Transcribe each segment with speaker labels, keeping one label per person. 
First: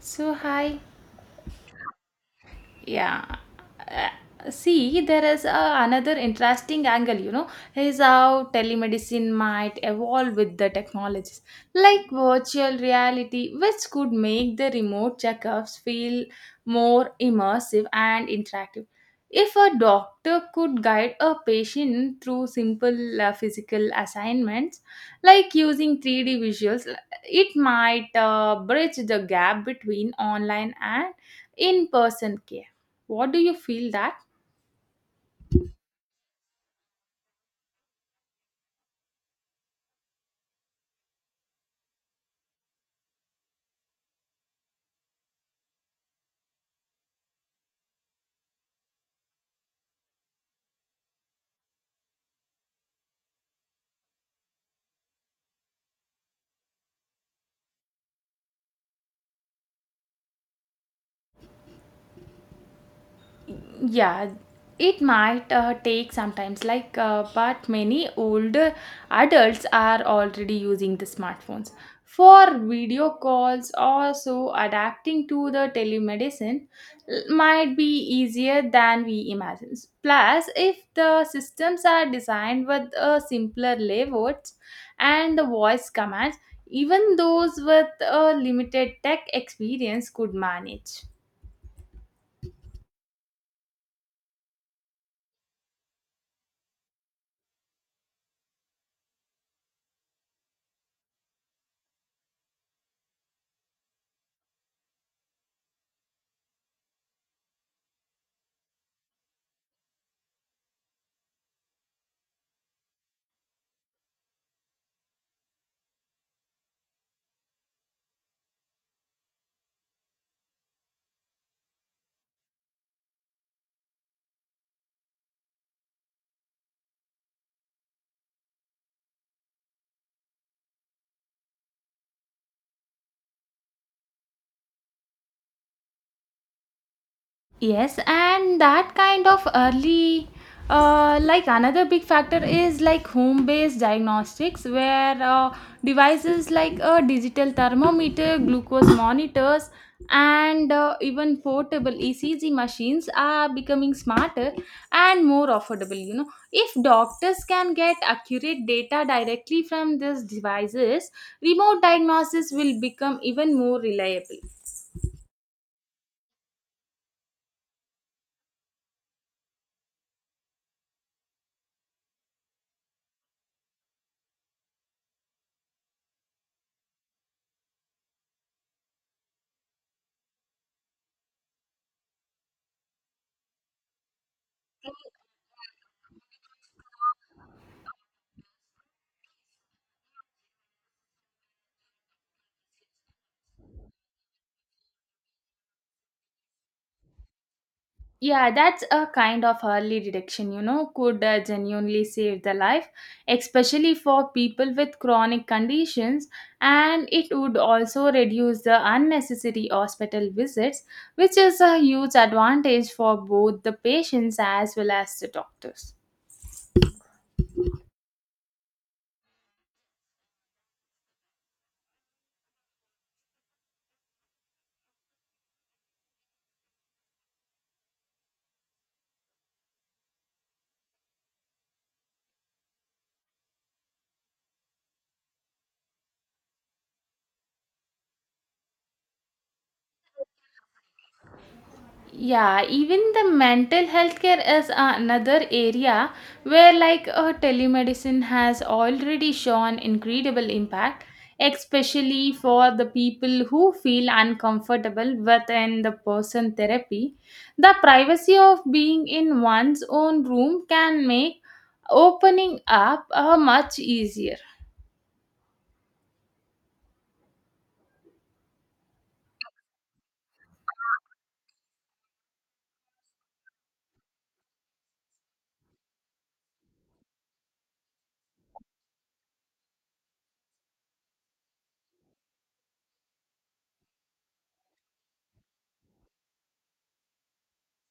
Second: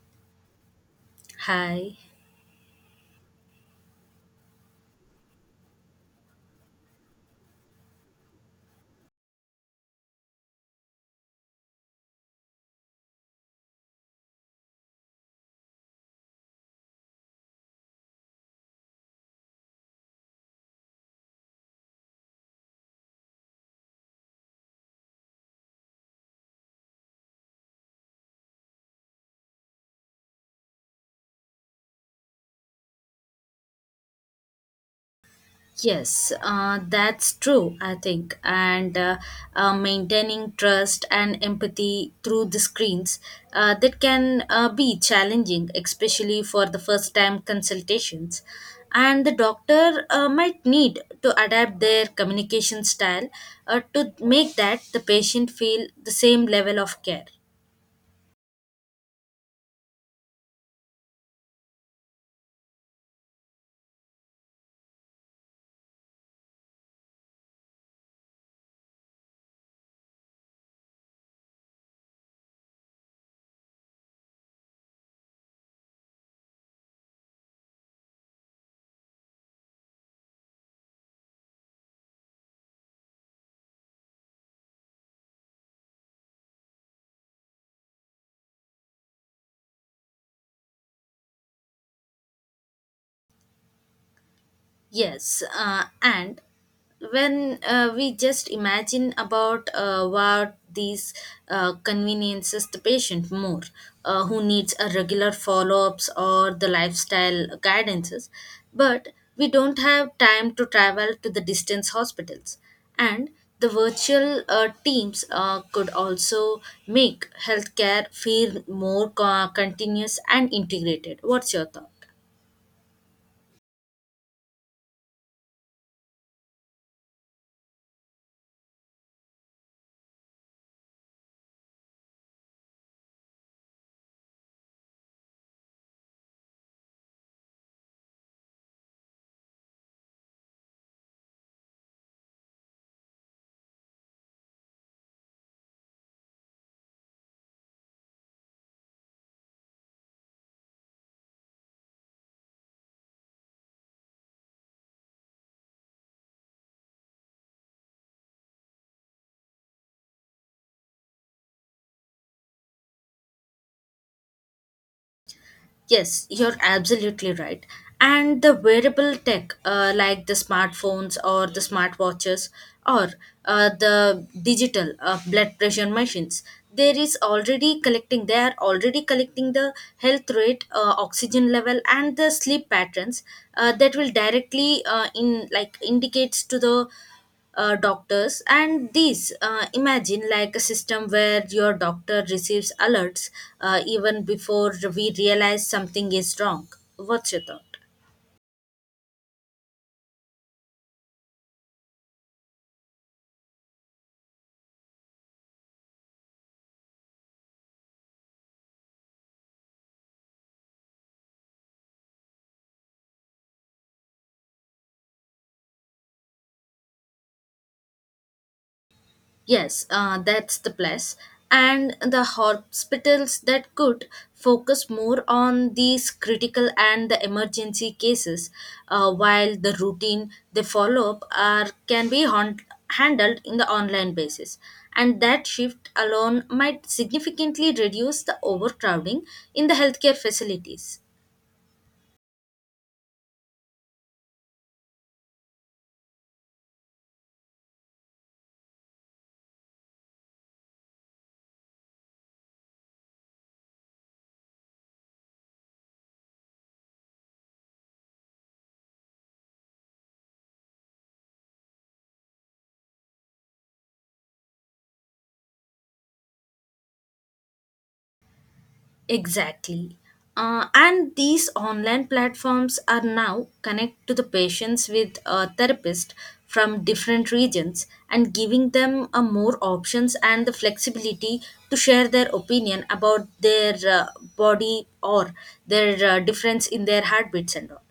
Speaker 1: So, hi.
Speaker 2: Hi.
Speaker 1: Yeah. Uh, See there is another interesting angle is how telemedicine might evolve with the technologies like virtual reality, which could make the remote checkups feel more immersive and interactive. If a doctor could guide a patient through simple physical assignments like using 3D visuals, it might bridge the gap between online and in person care. What do you feel that?
Speaker 2: Yes, that's true, I think. And maintaining trust and empathy through the screens, that can be challenging, especially for the first time consultations. And the doctor might need to adapt their communication style to make that the patient feel the same level of care.
Speaker 1: Yeah, it might take sometimes, like, but many older adults are already using the smartphones for video calls. Also, adapting to the telemedicine might be easier than we imagine. Plus, if the systems are designed with a simpler layouts and the voice commands, even those with a limited tech experience could manage.
Speaker 2: Yes, and when we just imagine about what these conveniences the patient more, who needs a regular follow-ups or the lifestyle guidances, but we don't have time to travel to the distance hospitals, and the virtual teams could also make healthcare feel more continuous and integrated. What's your thought?
Speaker 1: Yes, and that kind of early, like another big factor is like home based diagnostics, where devices like a digital thermometer, glucose monitors, and even portable ECG machines are becoming smarter and more affordable. You know, if doctors can get accurate data directly from these devices, remote diagnosis will become even more reliable.
Speaker 2: Yes, you're absolutely right. And the wearable tech, like the smartphones or the smartwatches or the digital blood pressure machines, there is already collecting. They are already collecting the health rate, oxygen level, and the sleep patterns, that will directly, in like indicates to the doctors. And these, imagine like a system where your doctor receives alerts even before we realize something is wrong. What's your thought?
Speaker 1: Yeah, that's a kind of early detection, you know, could genuinely save the life, especially for people with chronic conditions. And it would also reduce the unnecessary hospital visits, which is a huge advantage for both the patients as well as the doctors.
Speaker 2: Yes, that's the plus. And the hospitals that could focus more on these critical and the emergency cases, while the routine they follow up are can be handled in the online basis. And that shift alone might significantly reduce the overcrowding in the healthcare facilities.
Speaker 1: Yeah, even the mental health care is another area where, like, telemedicine has already shown incredible impact, especially for the people who feel uncomfortable within the person therapy. The privacy of being in one's own room can make opening up much easier.
Speaker 2: Exactly. And these online platforms are now connect to the patients with a therapist from different regions and giving them a more options and the flexibility to share their opinion about their body or their difference in their heartbeats and all,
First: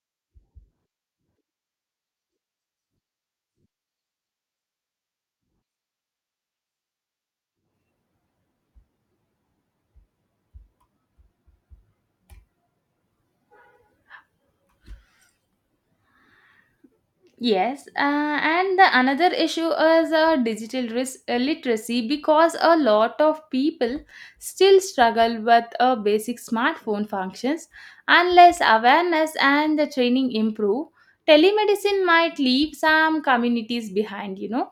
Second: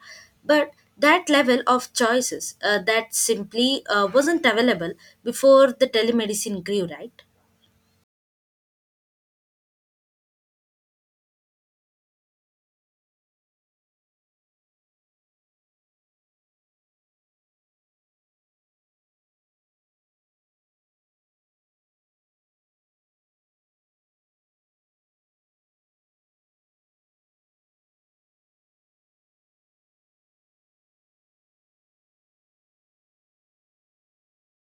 Speaker 2: but that level of choices, that simply wasn't available before the telemedicine grew, right?
Speaker 1: Yes, and the another issue is literacy, because a lot of people still struggle with basic smartphone functions. Unless awareness and the training improve, telemedicine might leave some communities behind.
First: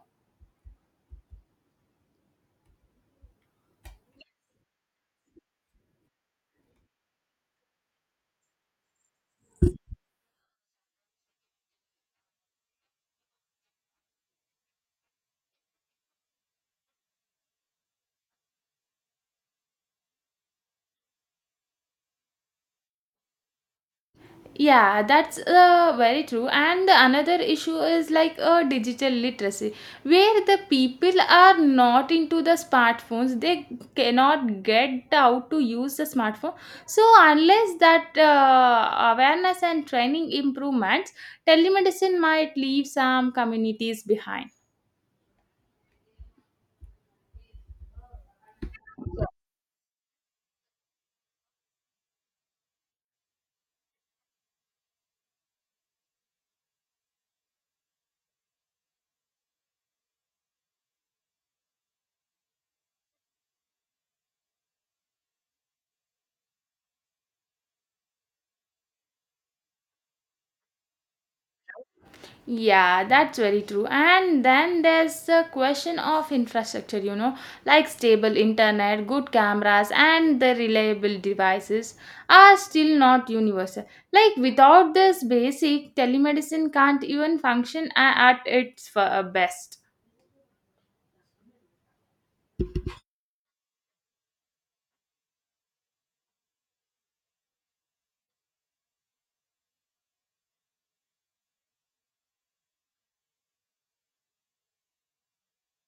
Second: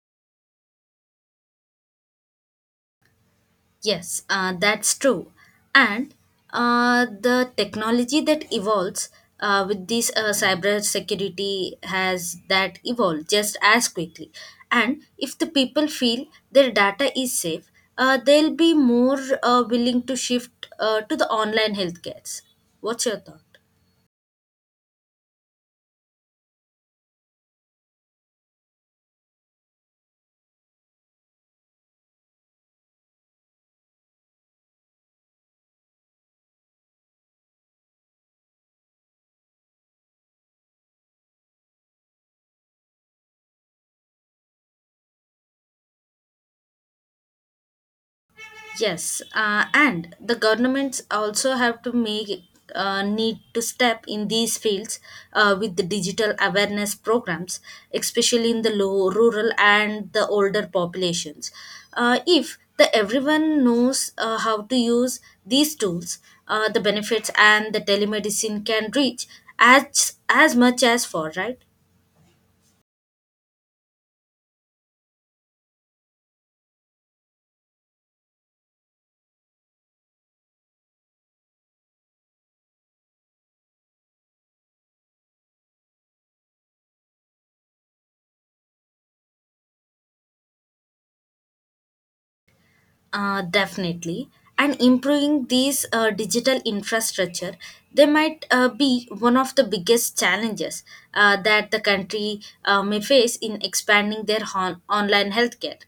Speaker 2: Yes, that's true. And the technology that evolves with this cyber security has that evolved just as quickly. And if the people feel their data is safe, they'll be more willing to shift to the online healthcare. What's your thought?
Speaker 1: Yeah, that's very true. And the another issue is like digital literacy, where the people are not into the smartphones. They cannot get out to use the smartphone. So unless that awareness and training improvements, telemedicine might leave some communities behind.
Speaker 2: Yes, and the governments also have to make need to step in these fields with the digital awareness programs, especially in the low rural and the older populations. If the everyone knows how to use these tools, the benefits and the telemedicine can reach as much as for, right.
Speaker 1: Yeah, that's very true. And then there's the question of infrastructure, you know, like stable internet, good cameras, and the reliable devices are still not universal. Like, without this basic, telemedicine can't even function at its best.
Speaker 2: Definitely. And improving these digital infrastructure, they might be one of the biggest challenges that the country may face in expanding their online healthcare.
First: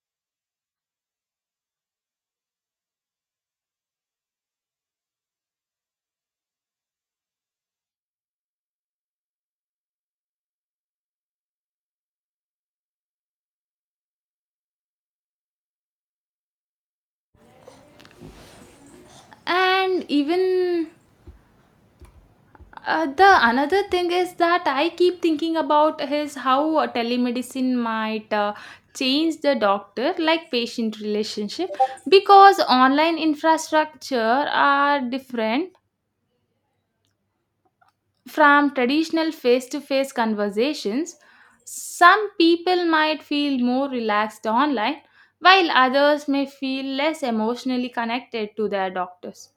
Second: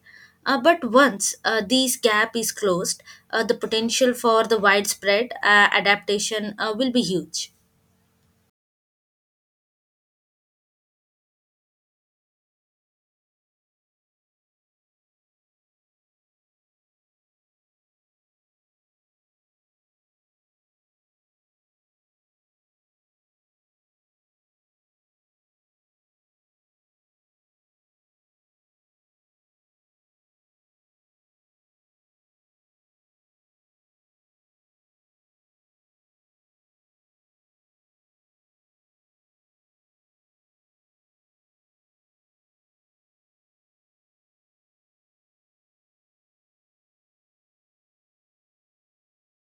Speaker 2: But once, this gap is closed, the potential for the widespread adaptation will be huge.
Speaker 1: And even the another thing is that I keep thinking about is how telemedicine might change the doctor like patient relationship, because online infrastructure are different from traditional face to face conversations. Some people might feel more relaxed online while others may feel less emotionally connected to their doctors.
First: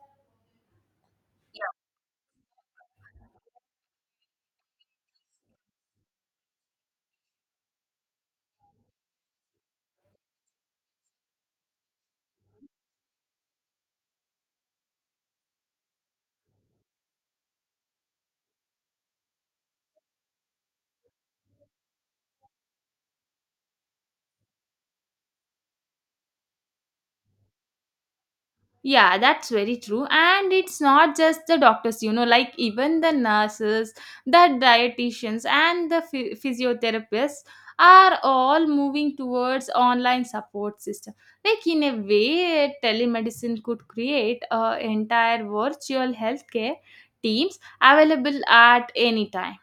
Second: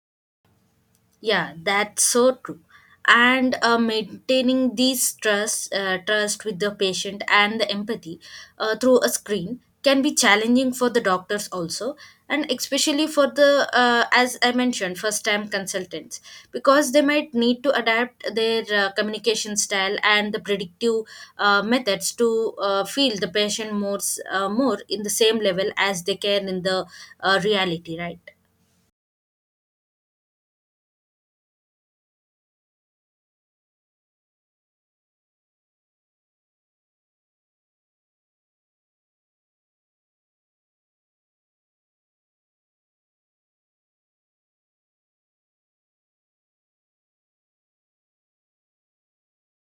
Speaker 2: Yeah, that's so true. And maintaining these trust, trust with the patient and the empathy through a screen can be challenging for the doctors also, and especially for the, as I mentioned, first-time consultants, because they might need to adapt their communication style and the predictive methods to feel the patient more, more in the same level as they can in the reality, right?
Speaker 1: Yeah, that's very true. And it's not just the doctors, you know, like even the nurses, the dietitians, and the physiotherapists are all moving towards online support system. Like in a way, telemedicine could create a entire virtual healthcare teams available at any time.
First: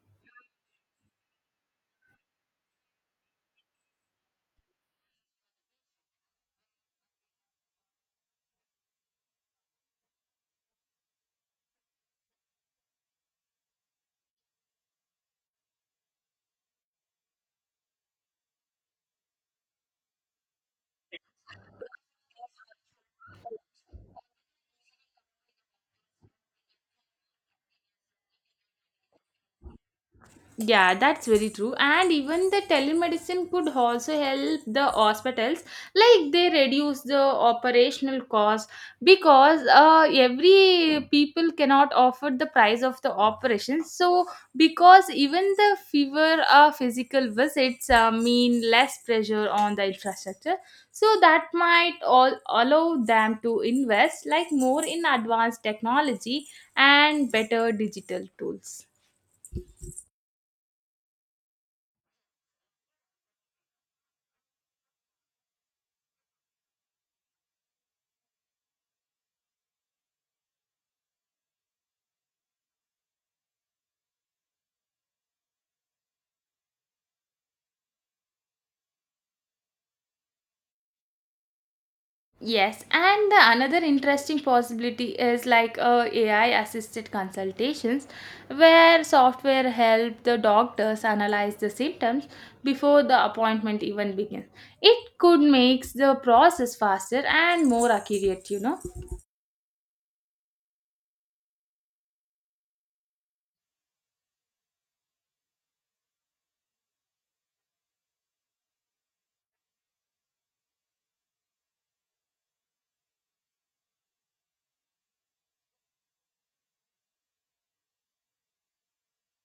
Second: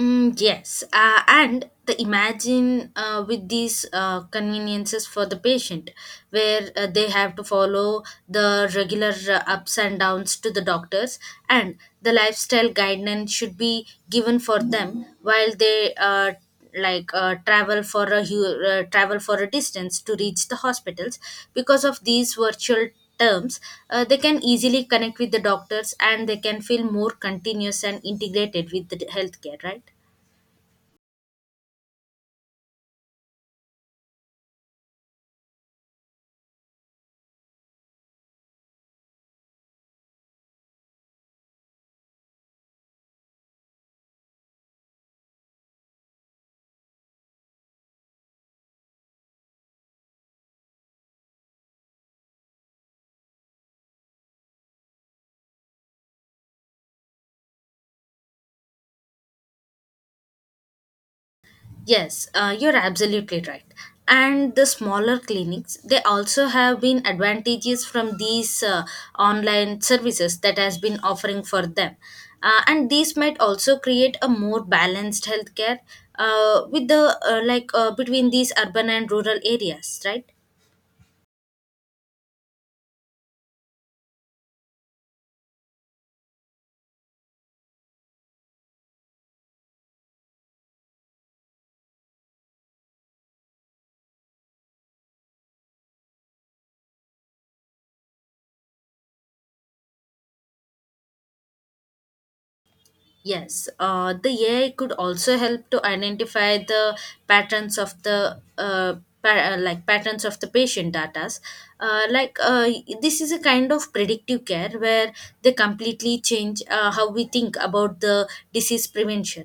Speaker 2: Mm, yes, and the imagine with these conveniences for the patient, where they have to follow the regular ups and downs to the doctors, and the lifestyle guidance should be given for them while they travel for a distance to reach the hospitals, because of these virtual terms, they can easily connect with the doctors and they can feel more continuous and integrated with the healthcare, right?
Speaker 1: Yeah, that's very true. And even the telemedicine could also help the hospitals, like they reduce the operational cost, because every people cannot afford the price of the operation. So because even the fever physical visits mean less pressure on the infrastructure, so that might all allow them to invest like more in advanced technology and better digital tools.
Speaker 2: Yes, you're absolutely right. And the smaller clinics, they also have been advantages from these online services that has been offering for them. And these might also create a more balanced healthcare, with the like between these urban and rural areas, right?
Speaker 1: Yes, and the another interesting possibility is like AI assisted consultations where software help the doctors analyze the symptoms before the appointment even begins. It could make the process faster and more accurate, you know.
Speaker 2: Yes, the AI could also help to identify the patterns of the uh, patterns of the patient datas. Uh, like uh, this is a kind of predictive care where they completely change how we think about the disease prevention.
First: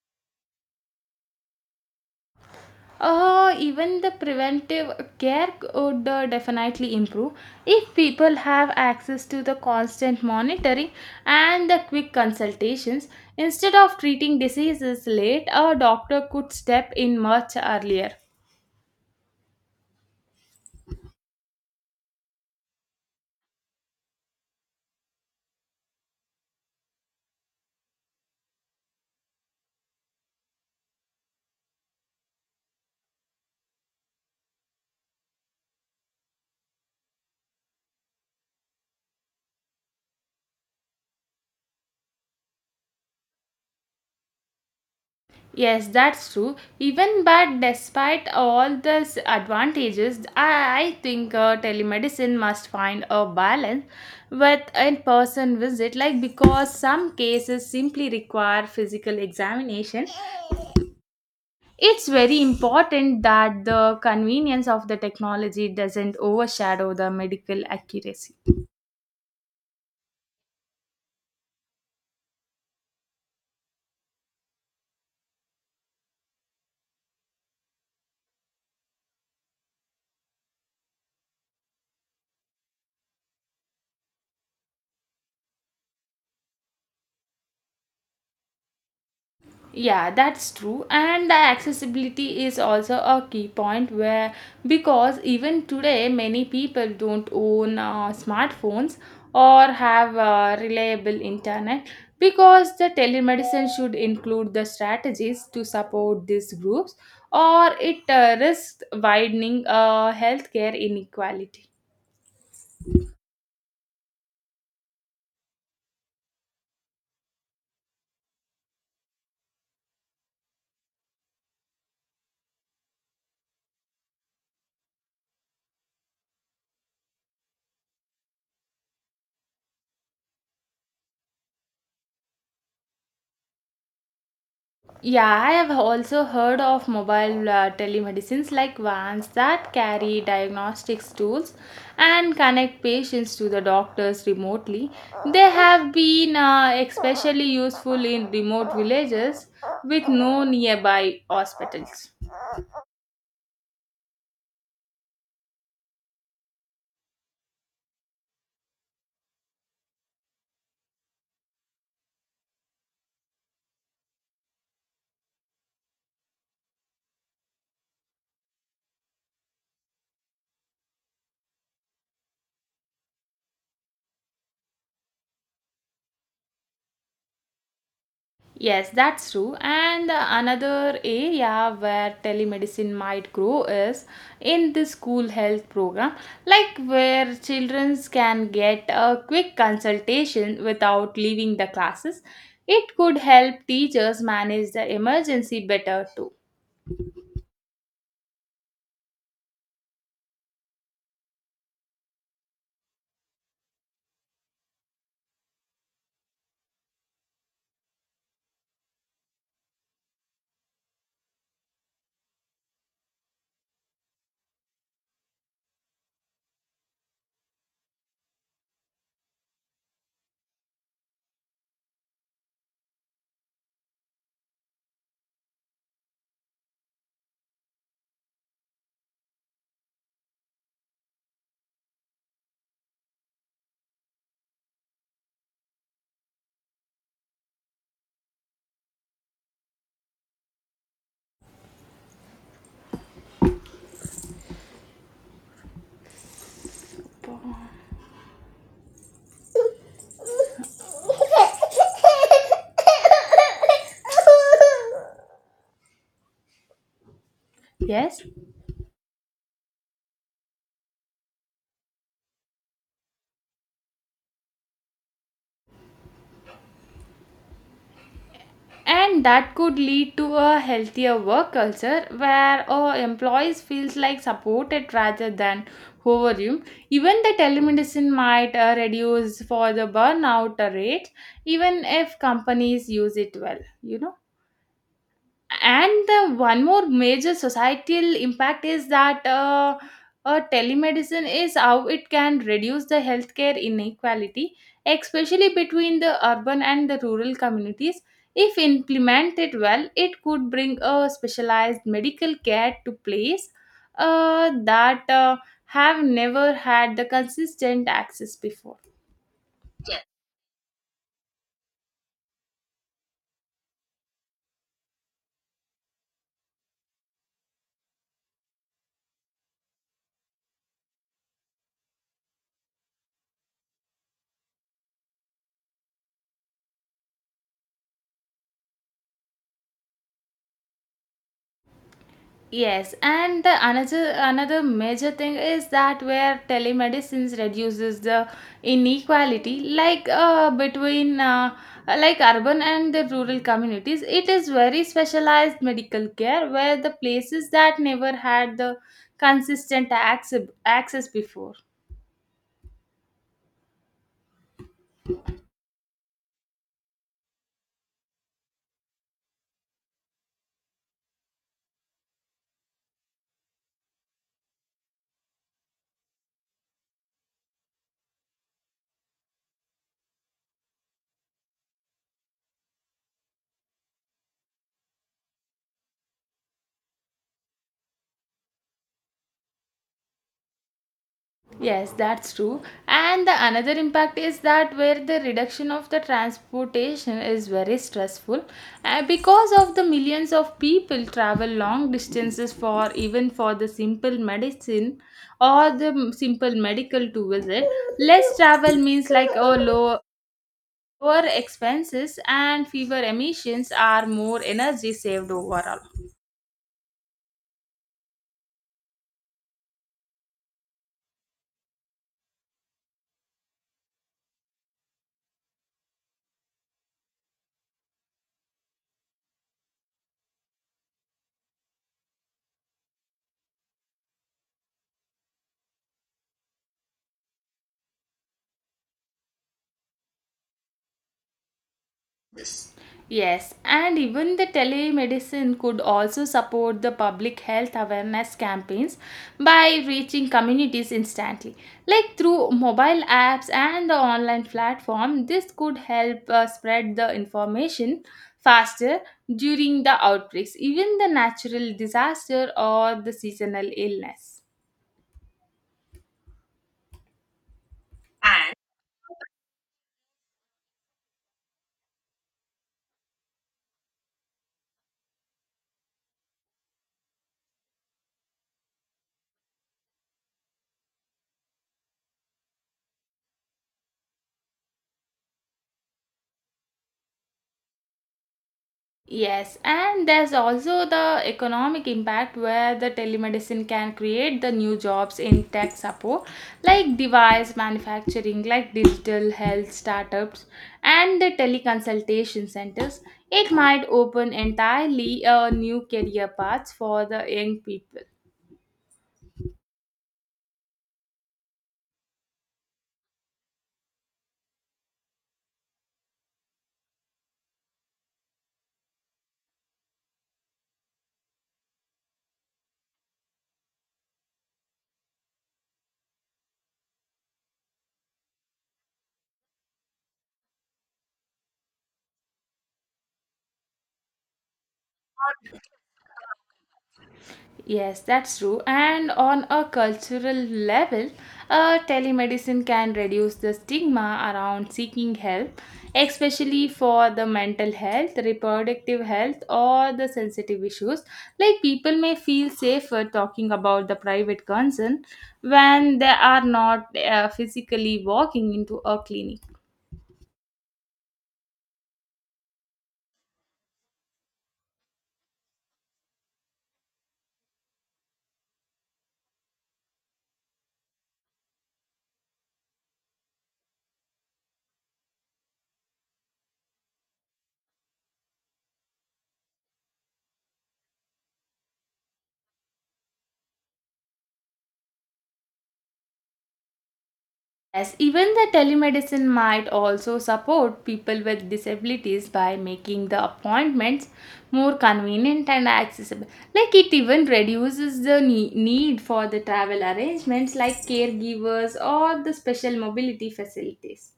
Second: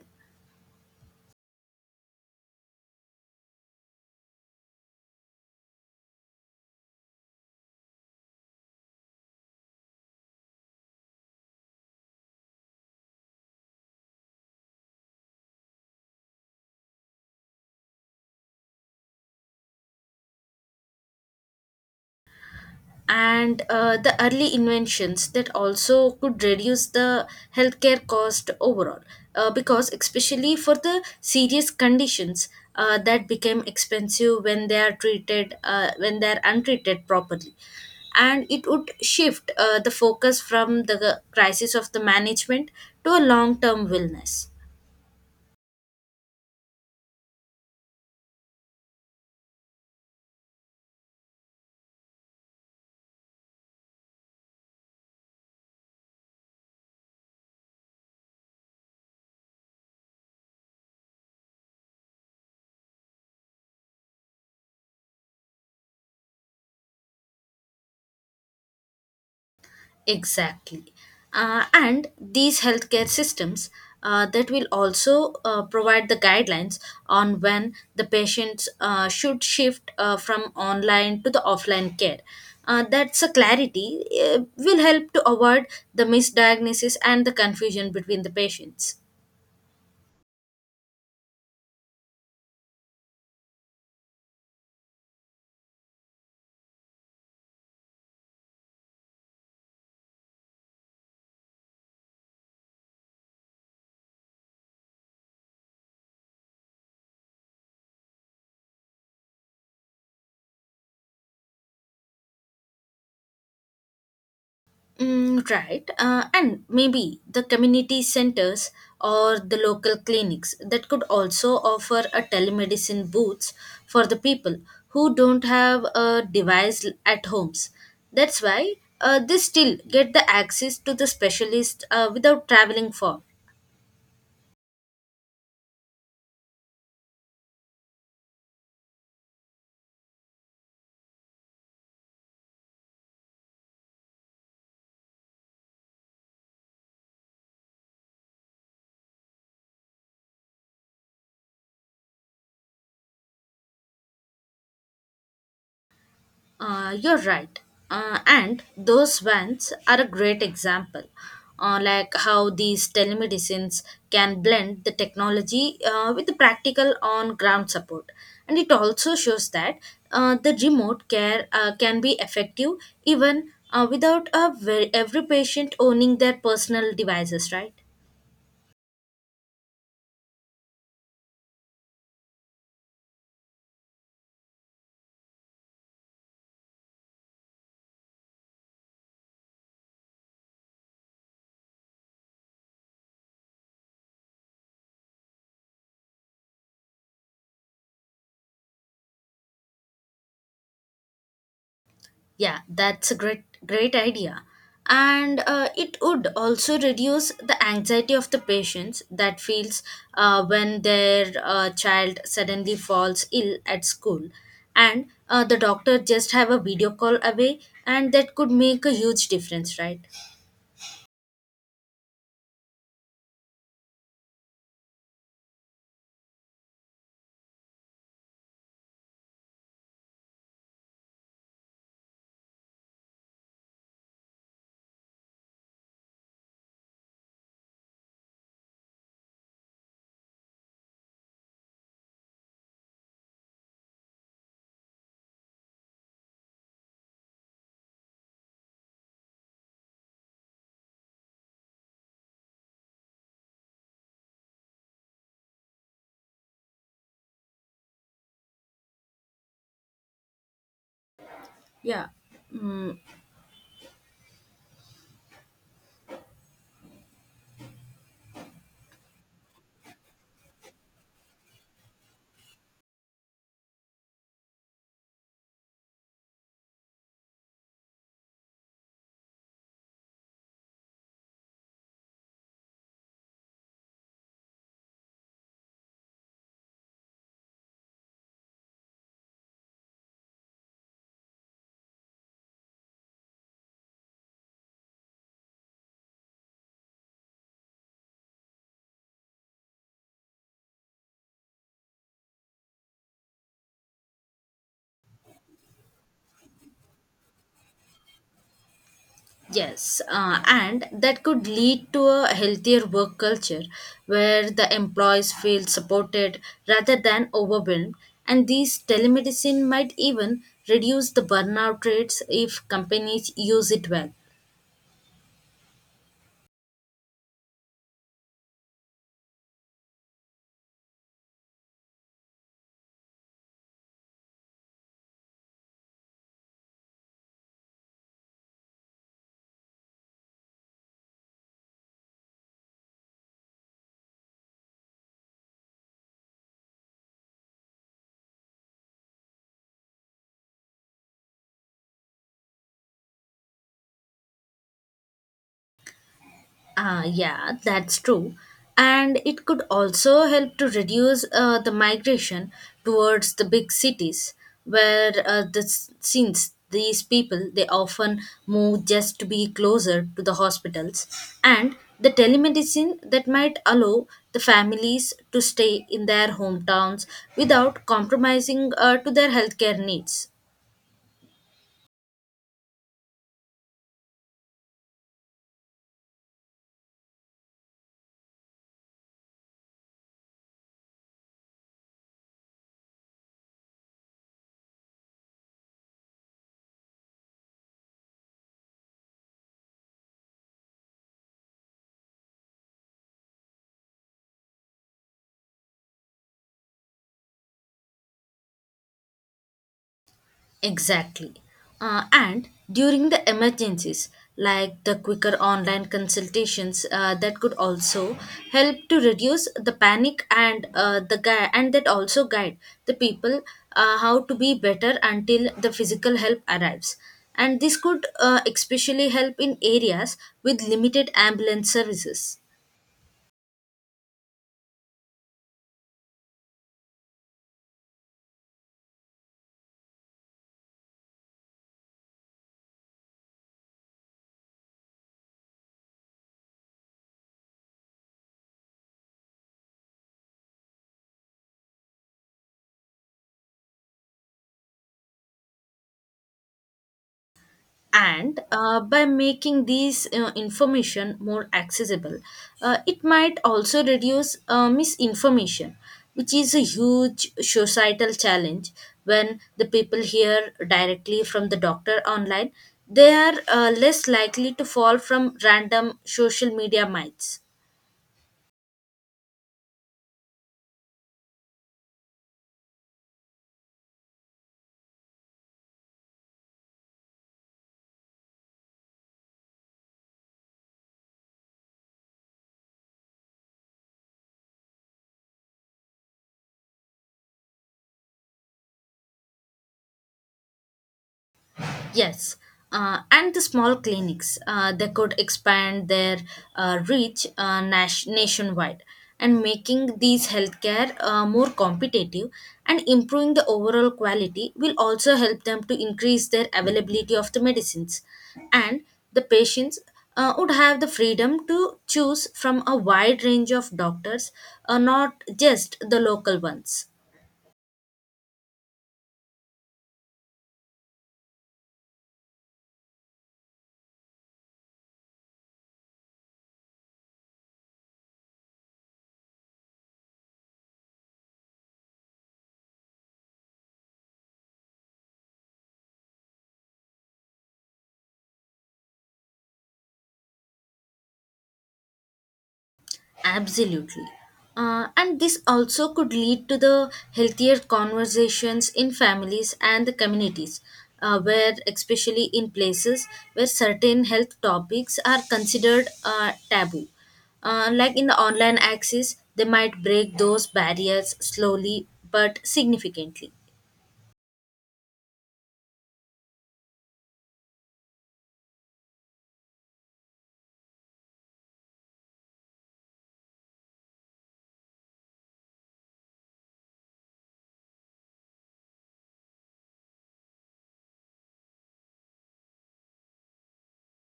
Speaker 1: Even the preventive care would definitely improve if people have access to the constant monitoring and the quick consultations. Instead of treating diseases late, a doctor could step in much earlier.
Speaker 2: And the early inventions that also could reduce the healthcare cost overall, because especially for the serious conditions, that became expensive when they are untreated properly, and it would shift the focus from the crisis of the management to a long term wellness.
Speaker 1: Yes, that's true. Even but despite all the advantages, I think telemedicine must find a balance with in-person visit. Like because some cases simply require physical examination, it's very important that the convenience of the technology doesn't overshadow the medical accuracy.
Speaker 2: Exactly. And these healthcare systems, that will also provide the guidelines on when the patients should shift from online to the offline care. That's a clarity will help to avoid the misdiagnosis and the confusion between the patients.
Speaker 1: Yeah, that's true. And the accessibility is also a key point where, because even today many people don't own smartphones or have reliable internet, because the telemedicine should include the strategies to support these groups or it risks widening healthcare inequality.
Speaker 2: Mm, right. And maybe the community centers or the local clinics that could also offer a telemedicine booths for the people who don't have a device at homes. That's why, they still get the access to the specialist without traveling far.
Speaker 1: Yeah, I have also heard of mobile telemedicines like vans that carry diagnostics tools and connect patients to the doctors remotely. They have been especially useful in remote villages with no nearby hospitals.
Speaker 2: You're right. And those vans are a great example, like how these telemedicines can blend the technology with the practical on ground support. And it also shows that, the remote care can be effective even without every patient owning their personal devices, right?
Speaker 1: Yes, that's true. And another area where telemedicine might grow is in the school health program, like where children can get a quick consultation without leaving the classes. It could help teachers manage the emergency better too.
Speaker 2: Yeah, that's a great idea. And it would also reduce the anxiety of the patients that feels when their child suddenly falls ill at school. And the doctor just have a video call away, and that could make a huge difference, right?
Speaker 1: Yes.
Speaker 2: Yeah.
Speaker 1: And that could lead to a healthier work culture where our employees feels like supported rather than overwhelmed. Even the telemedicine might reduce for the burnout rate, even if companies use it well, you know. And the one more major societal impact is that telemedicine is how it can reduce the healthcare inequality, especially between the urban and the rural communities. If implemented well, it could bring a specialized medical care to place that have never had the consistent access before.
Speaker 2: Yes, and that could lead to a healthier work culture where the employees feel supported rather than overwhelmed. And these telemedicine might even reduce the burnout rates if companies use it well.
Speaker 1: Yes, and the another major thing is that where telemedicine reduces the inequality, like between like urban and the rural communities. It is very specialized medical care where the places that never had the consistent access before.
Speaker 2: Ah, yeah, that's true. And it could also help to reduce the migration towards the big cities, where since these people they often move just to be closer to the hospitals, and the telemedicine that might allow the families to stay in their hometowns without compromising to their healthcare needs.
Speaker 1: Yes, that's true. And the another impact is that where the reduction of the transportation is very stressful because of the millions of people travel long distances for even for the simple medicine or the simple medical to visit. Less travel means like oh lower expenses and fewer emissions are more energy saved overall.
Speaker 2: Exactly. And during the emergencies, like the quicker online consultations, that could also help to reduce the panic and, and that also guide the people how to be better until the physical help arrives. And this could, especially help in areas with limited ambulance services.
Speaker 1: Yes, and even the telemedicine could also support the public health awareness campaigns by reaching communities instantly. Like through mobile apps and the online platform, this could help spread the information faster during the outbreaks, even the natural disaster or the seasonal illness.
Speaker 2: And by making these information more accessible, it might also reduce misinformation, which is a huge societal challenge. When the people hear directly from the doctor online, they are less likely to fall from random social media myths.
Speaker 1: Yes, and there's also the economic impact where the telemedicine can create the new jobs in tech support, like device manufacturing, like digital health startups, and the teleconsultation centers. It might open entirely new career paths for the young people.
Speaker 2: Yes, and the small clinics, they could expand their reach nationwide, and making these healthcare more competitive and improving the overall quality will also help them to increase their availability of the medicines, and the patients would have the freedom to choose from a wide range of doctors, not just the local ones.
Speaker 1: Yes, that's true. And on a cultural level, telemedicine can reduce the stigma around seeking help, especially for the mental health, reproductive health, or the sensitive issues. Like people may feel safer talking about the private concern when they are not physically walking into a clinic.
Speaker 2: Absolutely. And this also could lead to the healthier conversations in families and the communities, where, especially in places where certain health topics are considered taboo. Like in the online access, they might break those barriers slowly but significantly.
Speaker 1: Yes, even the telemedicine might also support people with disabilities by making the appointments more convenient and accessible. Like it even reduces the need for the travel arrangements like caregivers or the special mobility facilities.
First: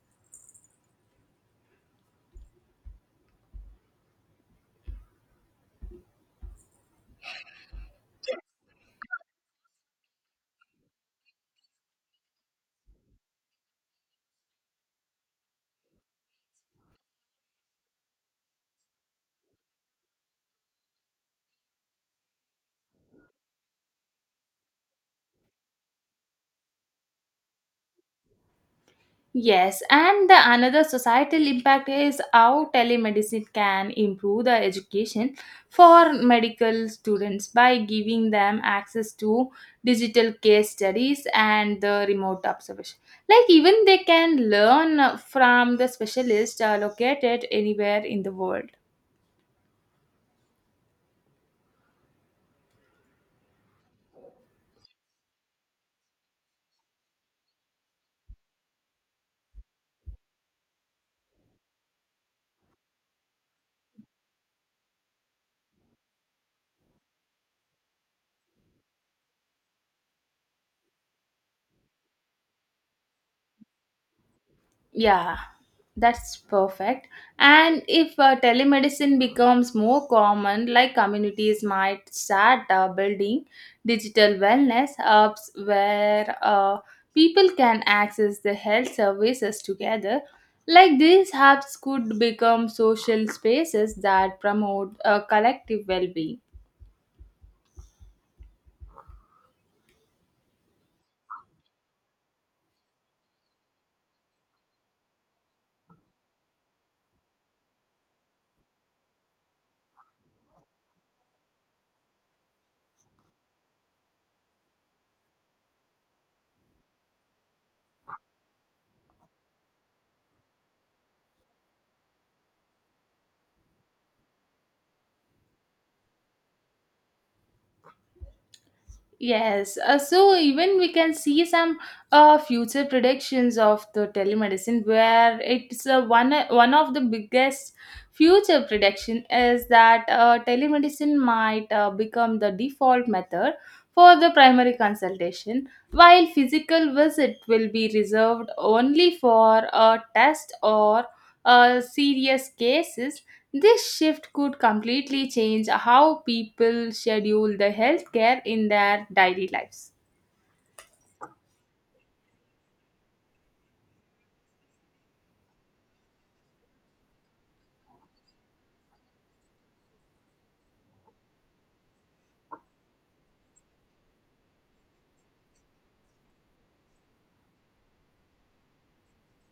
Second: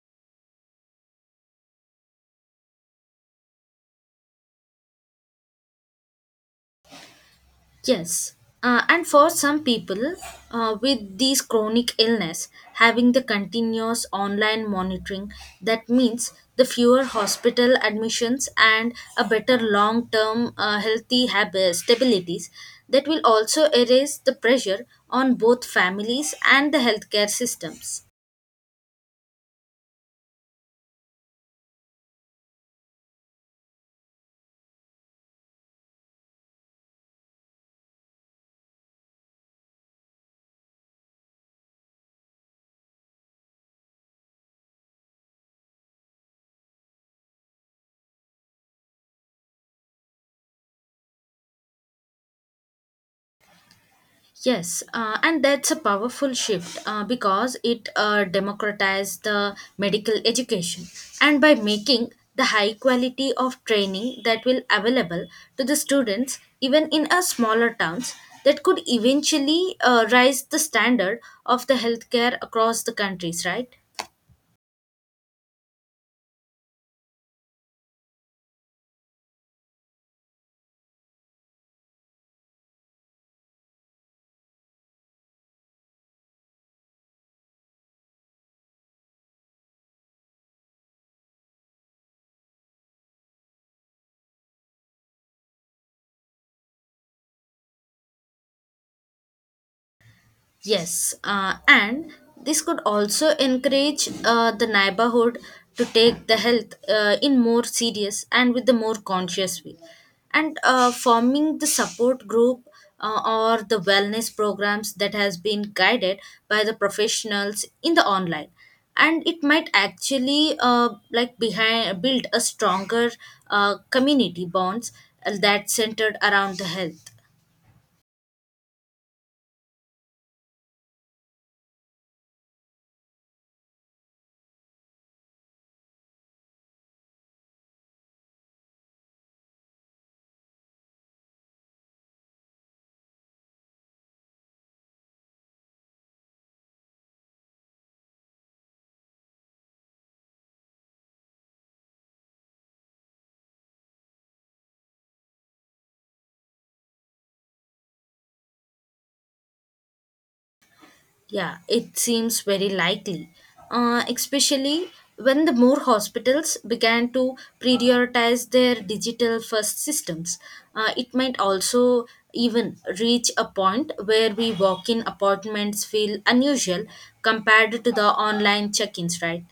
Speaker 2: Yes, and for some people with these chronic illness, having the continuous online monitoring that means the fewer hospital admissions and a better long-term healthy habits stabilities that will also erase the pressure on both families and the healthcare systems.
Speaker 1: Yes, and the another societal impact is how telemedicine can improve the education for medical students by giving them access to digital case studies and the remote observation. Like even they can learn from the specialist located anywhere in the world.
Speaker 2: Yes, and that's a powerful shift because it democratized the medical education, and by making the high quality of training that will available to the students even in a smaller towns, that could eventually rise the standard of the healthcare across the countries, right?
Speaker 1: Yeah, that's perfect. And if telemedicine becomes more common, like communities might start building digital wellness hubs where people can access the health services together. Like these hubs could become social spaces that promote collective well being.
Speaker 2: Yes, and this could also encourage the neighborhood to take the health in more serious and with the more conscious way. And forming the support group, uh, or the wellness programs that has been guided by the professionals in the online. And it might actually like behind build a stronger community bonds that centered around the health.
Speaker 1: Yes, so even we can see some future predictions of the telemedicine, where it's one of the biggest future prediction is that telemedicine might become the default method for the primary consultation, while physical visit will be reserved only for a test or serious cases. This shift could completely change how people schedule the healthcare in their daily lives.
Speaker 2: Yeah, it seems very likely, especially when the more hospitals began to prioritize their digital first systems. It might also even reach a point where we walk in appointments feel unusual compared to the online check ins, right?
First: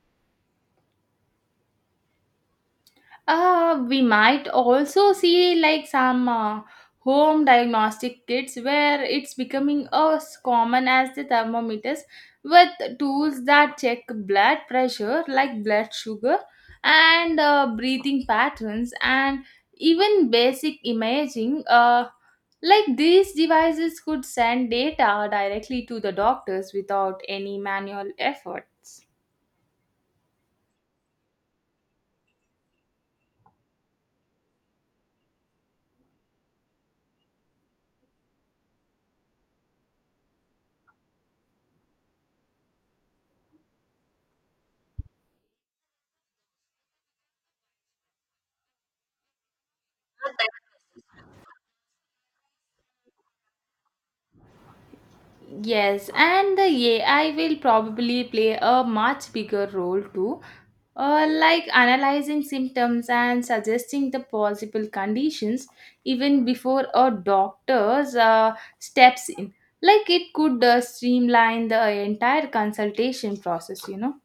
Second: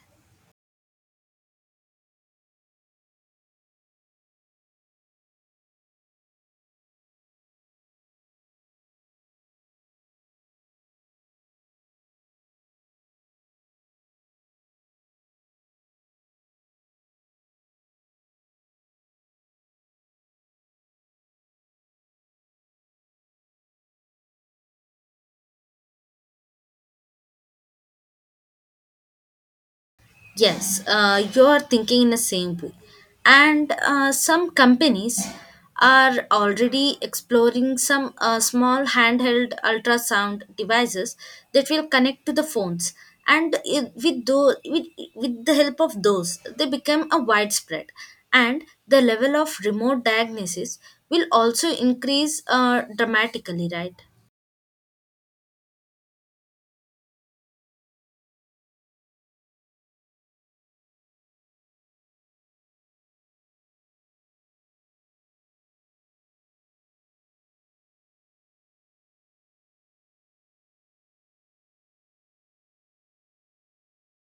Speaker 1: We might also see like some home diagnostic kits where it's becoming as common as the thermometers with tools that check blood pressure, like blood sugar and breathing patterns, and even basic imaging like these devices could send data directly to the doctors without any manual efforts.
Speaker 2: Yes, you're thinking in the same way. And some companies are already exploring some small handheld ultrasound devices that will connect to the phones. And with the help of those, they become a widespread. And the level of remote diagnosis will also increase dramatically, right?
Speaker 1: Yes, and the AI will probably play a much bigger role too, like analyzing symptoms and suggesting the possible conditions even before a doctor's steps in. Like it could streamline the entire consultation process, you know.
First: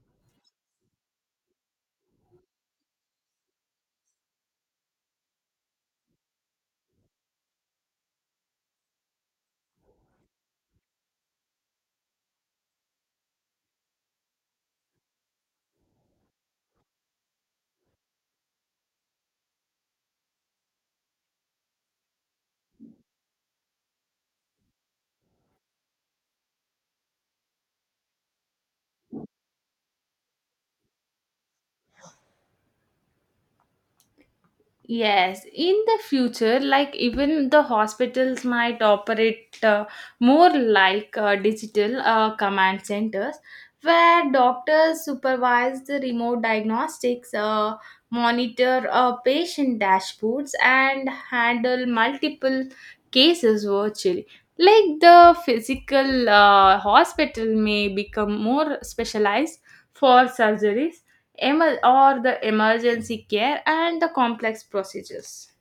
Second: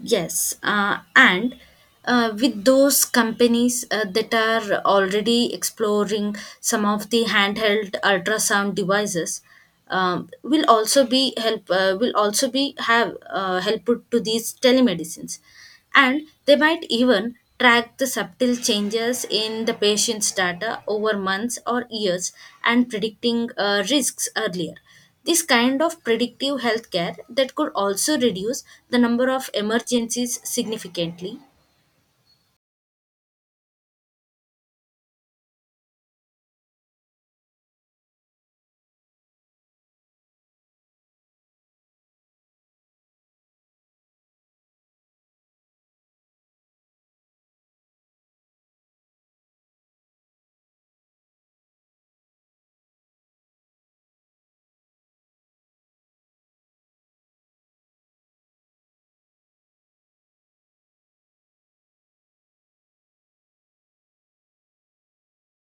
Speaker 2: Yes, and with those companies that are already exploring some of the handheld ultrasound devices, will also be have help to these telemedicines, and they might even track the subtle changes in the patient's data over months or years and predicting risks earlier. This kind of predictive healthcare that could also reduce the number of emergencies significantly.
Speaker 1: Yes, in the future, like even the hospitals might operate more like digital command centers where doctors supervise the remote diagnostics, monitor patient dashboards, and handle multiple cases virtually. Like the physical hospital may become more specialized for surgeries or the emergency care and the complex procedures.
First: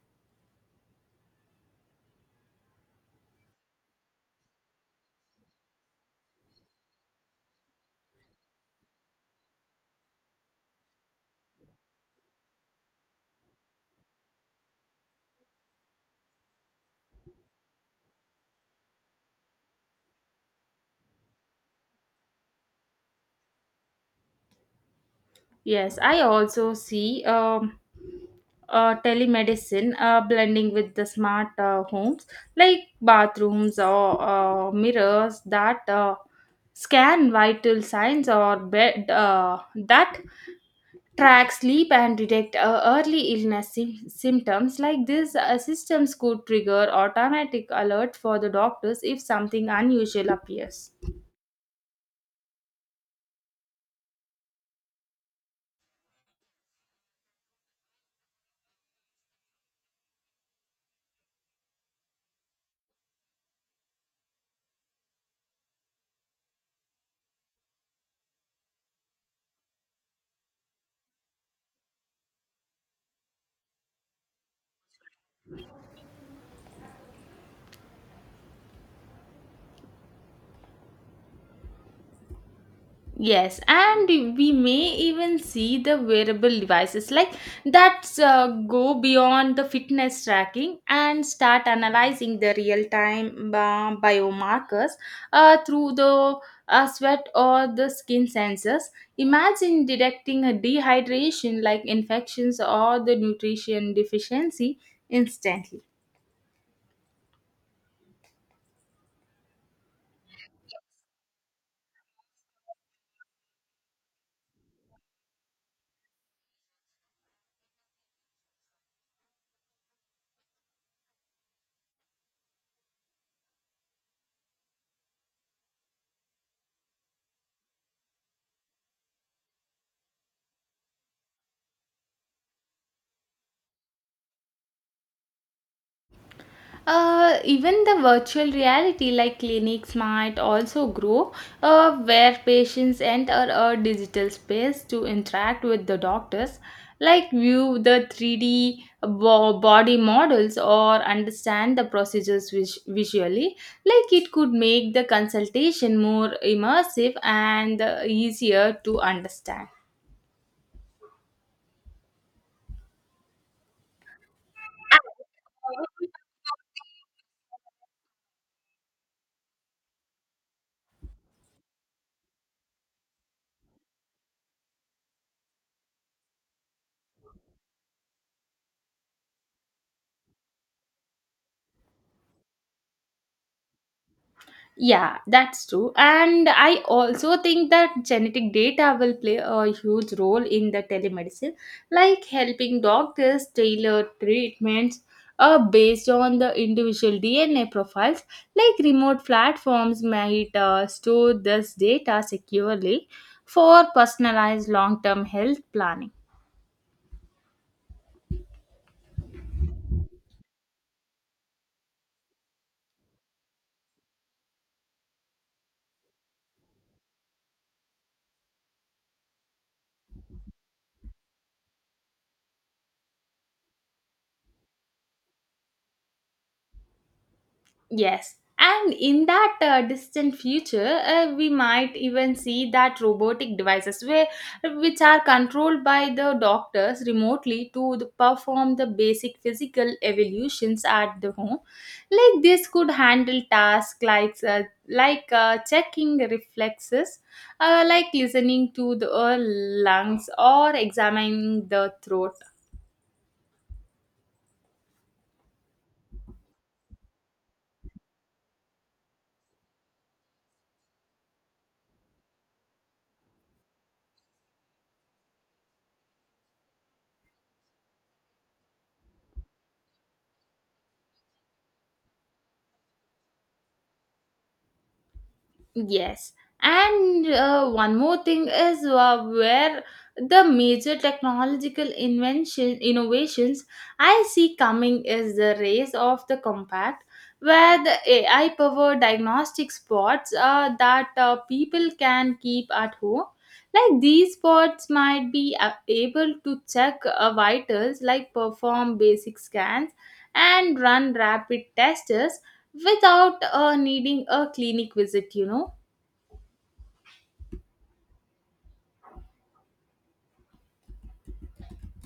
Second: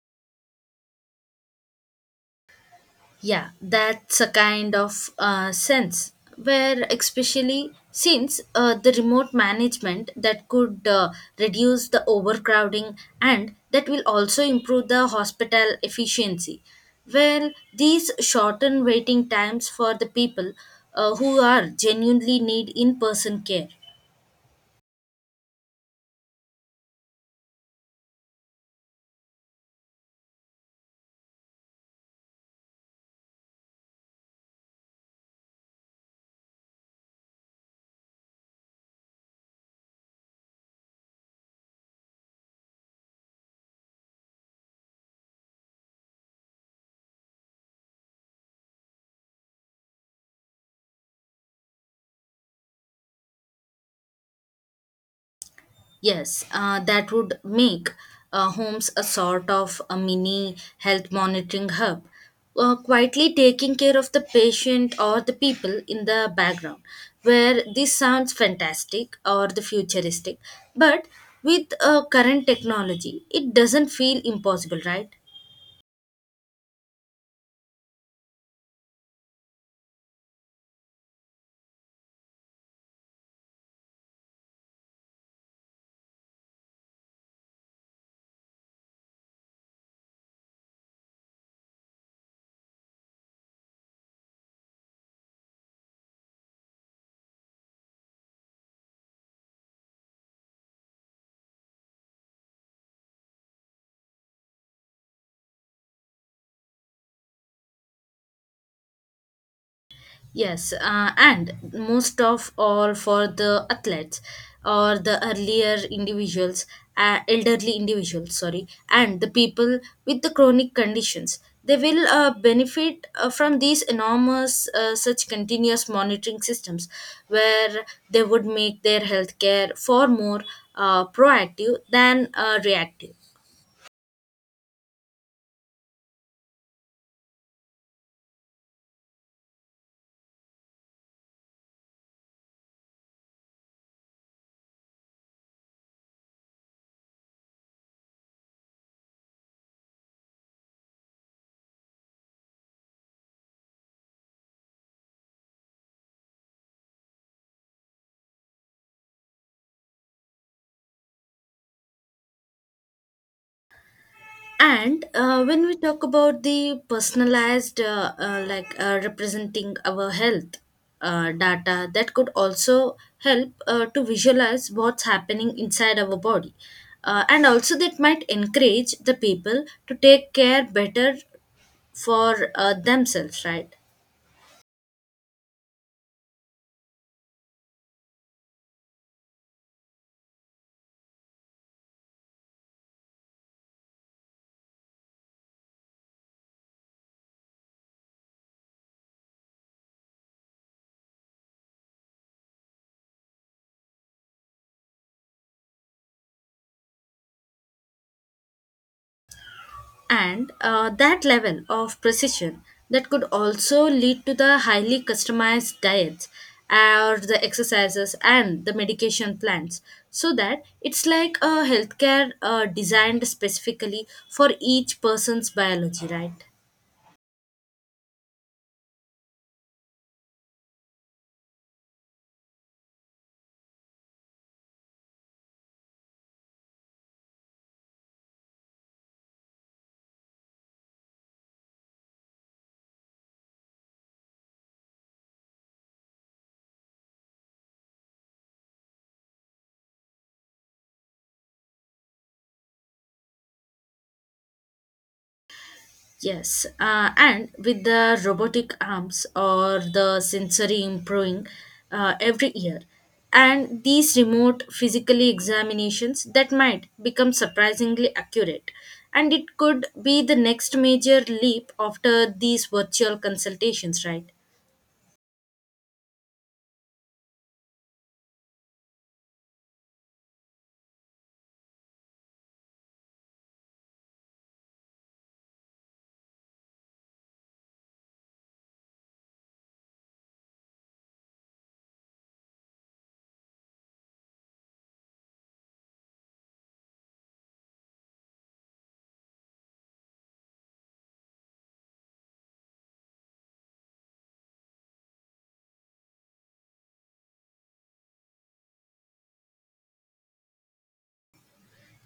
Speaker 2: Yeah, that's a kind of sense where, especially since the remote management that could reduce the overcrowding and that will also improve the hospital efficiency. Well, these shorten waiting times for the people who are genuinely need in person care.
Speaker 1: Yes, I also see telemedicine blending with the smart homes like bathrooms or mirrors that scan vital signs or bed that track sleep and detect early illness symptoms like these systems could trigger automatic alert for the doctors if something unusual appears.
Speaker 2: Yes, that would make homes a sort of a mini health monitoring hub, quietly taking care of the patient or the people in the background. Where this sounds fantastic or the futuristic, but with current technology, it doesn't feel impossible, right?
Speaker 1: Yes, and we may even see the wearable devices like that go beyond the fitness tracking and start analyzing the real time biomarkers through the sweat or the skin sensors. Imagine detecting a dehydration like infections or the nutrition deficiency instantly.
Speaker 2: Yes, and most of all for the athletes or the earlier individuals, elderly individuals, sorry, and the people with the chronic conditions. They will benefit from these enormous, such continuous monitoring systems where they would make their healthcare far more proactive than reactive.
Speaker 1: Even the virtual reality like clinics might also grow where patients enter a digital space to interact with the doctors like view the 3D body models or understand the procedures visually, like it could make the consultation more immersive and easier to understand.
Speaker 2: And when we talk about the personalized representing our health data that could also help to visualize what's happening inside our body, and also that might encourage the people to take care better for themselves, right?
Speaker 1: Yeah, that's true. And I also think that genetic data will play a huge role in the telemedicine, like helping doctors tailor treatments based on the individual DNA profiles. Like remote platforms might store this data securely for personalized long term health planning.
Speaker 2: And that level of precision that could also lead to the highly customized diets or the exercises and the medication plans, so that it's like a healthcare designed specifically for each person's biology, right?
Speaker 1: Yes. And in that distant future, we might even see that robotic devices where, which are controlled by the doctors remotely to the, perform the basic physical evolutions at the home. Like this could handle tasks like, like checking reflexes, like listening to the lungs or examining the throat.
Speaker 2: Yes, and with the robotic arms or the sensory improving every year, and these remote physically examinations that might become surprisingly accurate, and it could be the next major leap after these virtual consultations, right?
Speaker 1: Yes, and one more thing is where the major technological invention innovations I see coming is the race of the compact, where the AI powered diagnostic spots that people can keep at home. Like these spots might be able to check vitals, like perform basic scans and run rapid tests without needing a clinic visit,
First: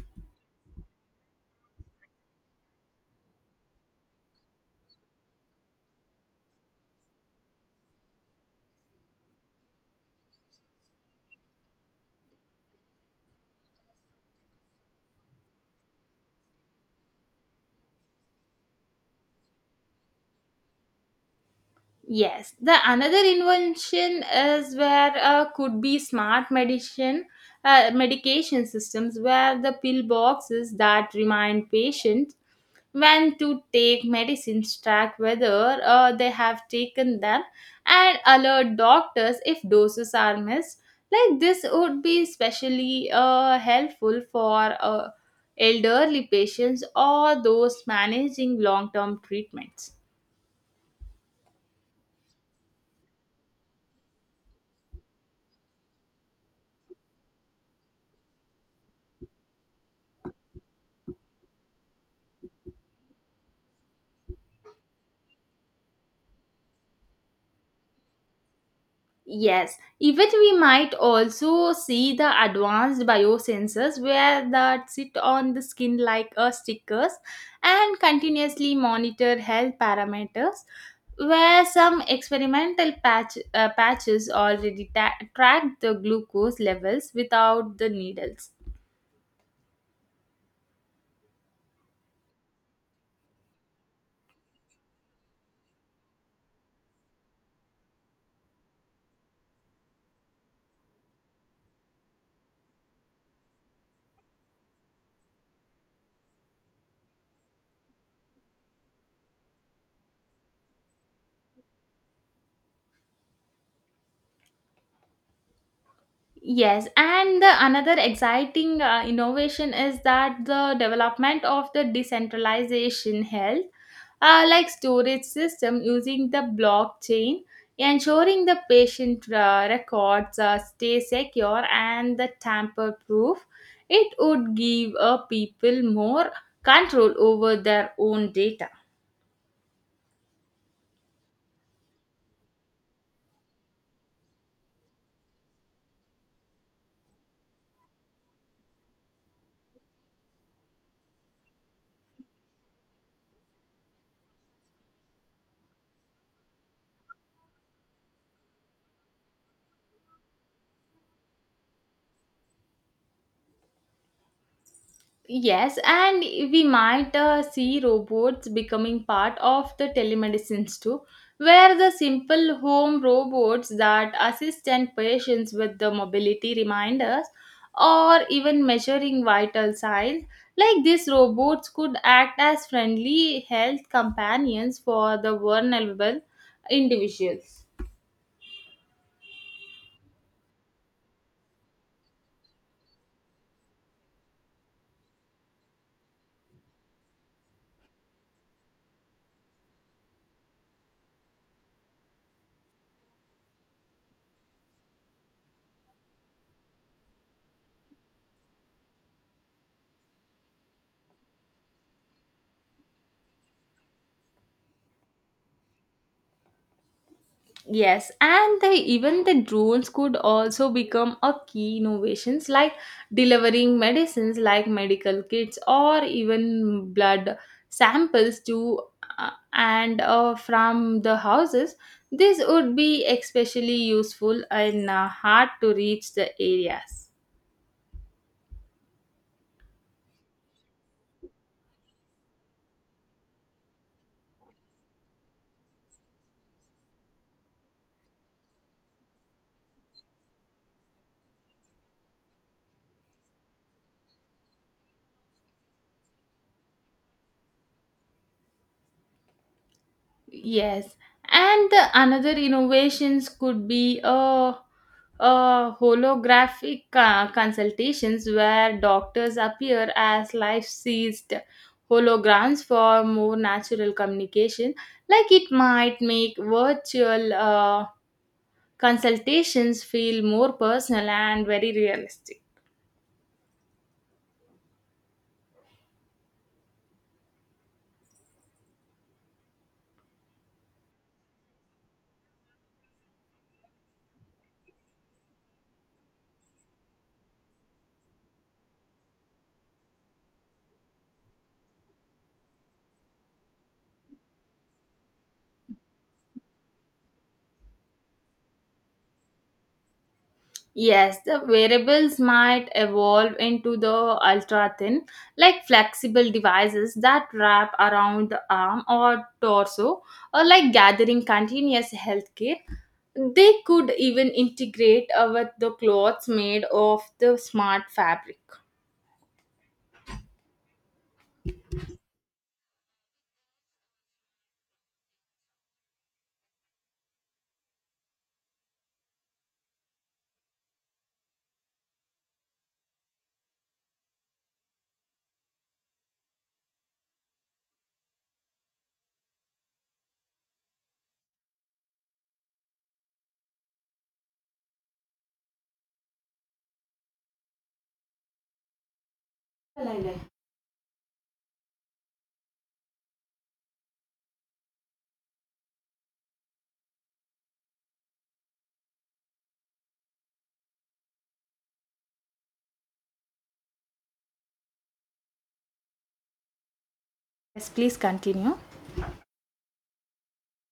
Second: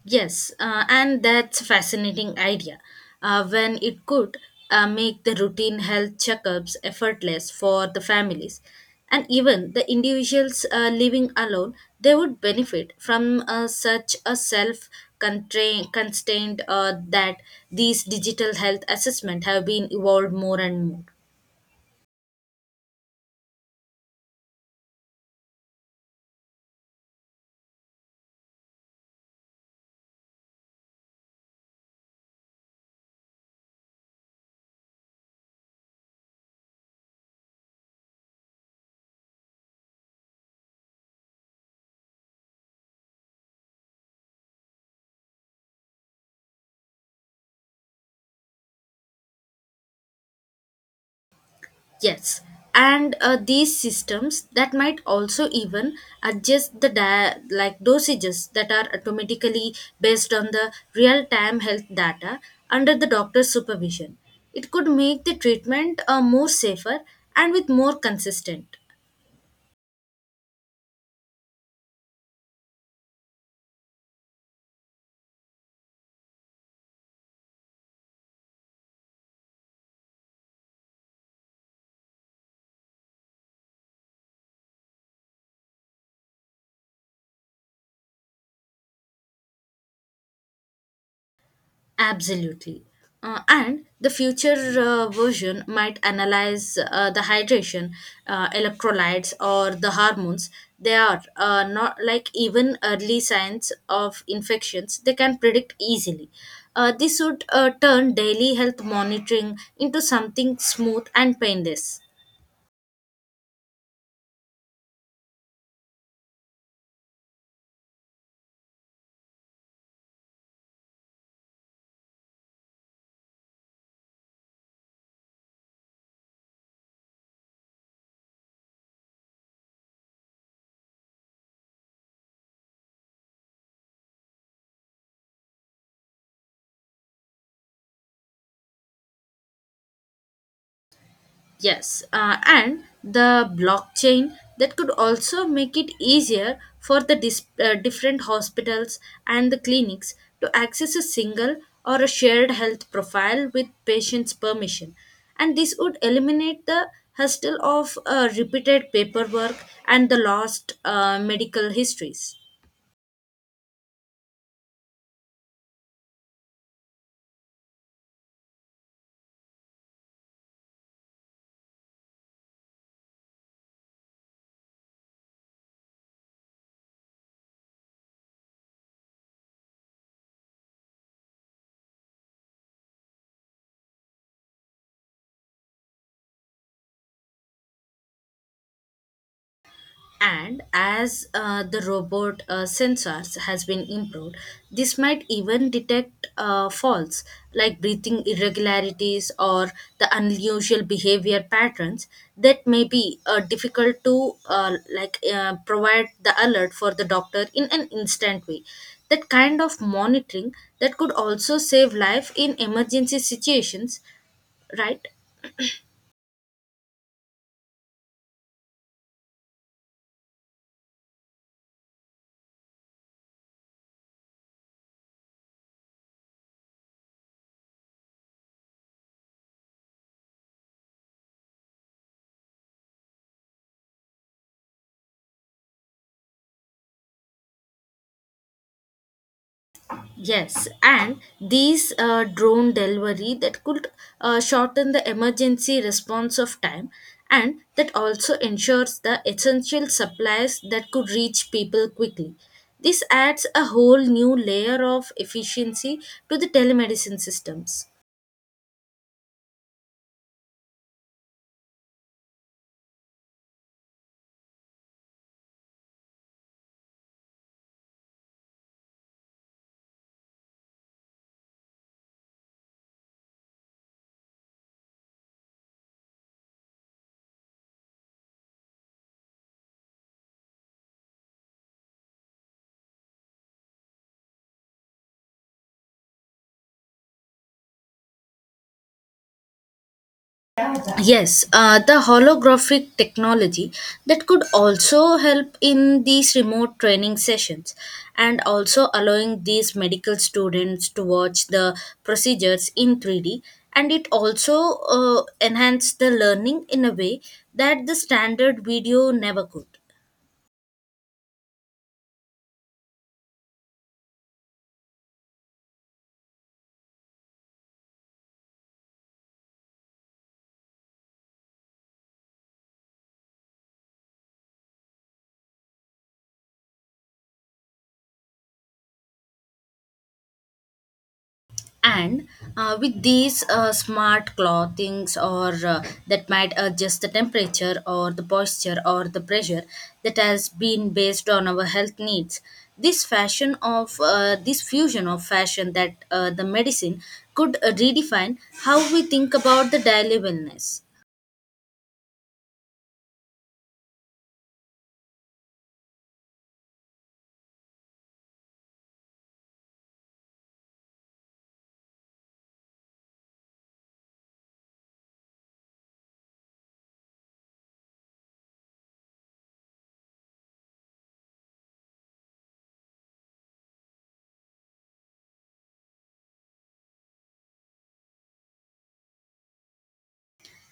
Speaker 2: Yes, and that's a fascinating idea. When it could make the routine health checkups effortless for the families, and even the individuals living alone, they would benefit from such a self constrained that these digital health assessment have been evolved more and more.
Speaker 1: Yes, the another invention is where could be smart medicine medication systems where the pill boxes that remind patients when to take medicines, track whether they have taken them, and alert doctors if doses are missed. Like this would be especially helpful for elderly patients or those managing long-term treatments.
Speaker 2: Yes, and these systems that might also even adjust the like dosages that are automatically based on the real-time health data under the doctor's supervision. It could make the treatment more safer and with more consistent.
Speaker 1: Yes, even we might also see the advanced biosensors where that sit on the skin like a stickers and continuously monitor health parameters, where some experimental patches already track the glucose levels without the needles.
Speaker 2: Absolutely. And the future version might analyze the hydration, electrolytes, or the hormones. They are not like even early signs of infections, they can predict easily. This would turn daily health monitoring into something smooth and painless.
Speaker 1: Yes, and the another exciting innovation is that the development of the decentralization health like storage system using the blockchain, ensuring the patient records stay secure and the tamper-proof. It would give people more control over their own data.
Speaker 2: Yes, and the blockchain that could also make it easier for the different hospitals and the clinics to access a single or a shared health profile with patient's permission. And this would eliminate the hassle of repeated paperwork and the lost medical histories.
Speaker 1: Yes, and we might see robots becoming part of the telemedicines too, where the simple home robots that assist and patients with the mobility reminders or even measuring vital signs. Like these robots could act as friendly health companions for the vulnerable individuals.
Speaker 2: And as the robot sensors has been improved, this might even detect faults like breathing irregularities or the unusual behavior patterns that may be difficult to provide the alert for the doctor in an instant way. That kind of monitoring that could also save life in emergency situations, right?
Speaker 1: Yes, and they even the drones could also become a key innovations, like delivering medicines like medical kits or even blood samples to and from the houses. This would be especially useful in hard to reach the areas.
Speaker 2: Yes, and these drone delivery that could shorten the emergency response of time, and that also ensures the essential supplies that could reach people quickly. This adds a whole new layer of efficiency to the telemedicine systems.
Speaker 1: Yes, and the another innovations could be a holographic consultations where doctors appear as life-sized holograms for more natural communication. Like it might make virtual consultations feel more personal and very realistic.
Speaker 2: Yes, the holographic technology that could also help in these remote training sessions, and also allowing these medical students to watch the procedures in 3D, and it also enhance the learning in a way that the standard video never could.
Speaker 1: Yes, the wearables might evolve into the ultra thin, like flexible devices that wrap around the arm or torso, or like gathering continuous healthcare. They could even integrate with the clothes made of the smart fabric.
Speaker 2: And with these smart clothings or that might adjust the temperature or the posture or the pressure that has been based on our health needs. This fashion of this fusion of fashion that the medicine could redefine how we think about the daily wellness.
Speaker 1: Yes, please continue.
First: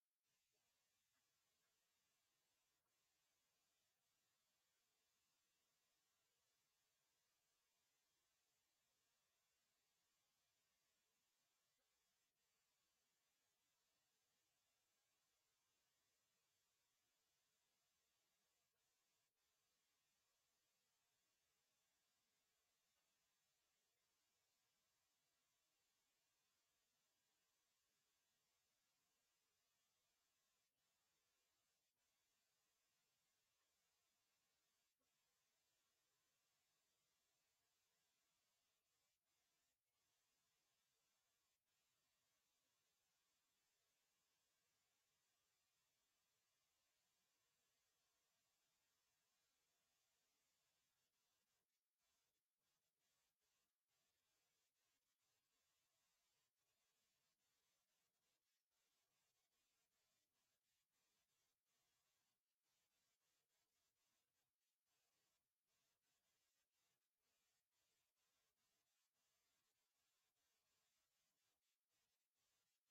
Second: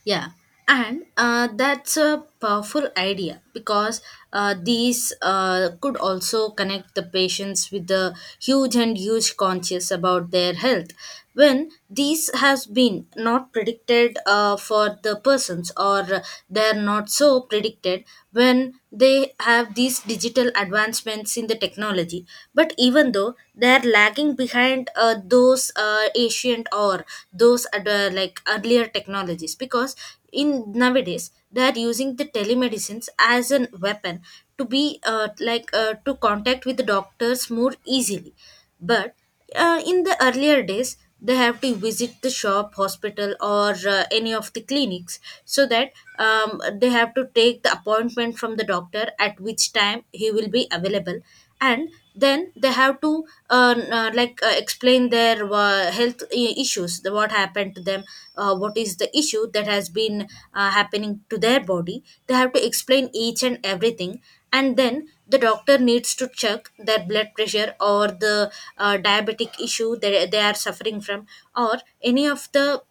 Speaker 2: Yeah, and that's a powerful idea, because these could also connect the patients with the huge and huge conscious about their health, when these has been not predicted for the persons, or they're not so predicted when they have these digital advancements in the technology. But even though they're lagging looking behind those ancient or those ad- like earlier technologies, because in nowadays they are using the telemedicines as an weapon to be to contact with the doctors more easily. But in the earlier days, they have to visit the shop hospital or any of the clinics. So that they have to take the appointment from the doctor at which time he will be available, and then they have to explain their health issues, the what happened to them, what is the issue that has been happening to their body. They have to explain each and everything, and then the doctor needs to check their blood pressure or the diabetic issue that they are suffering from, or any of the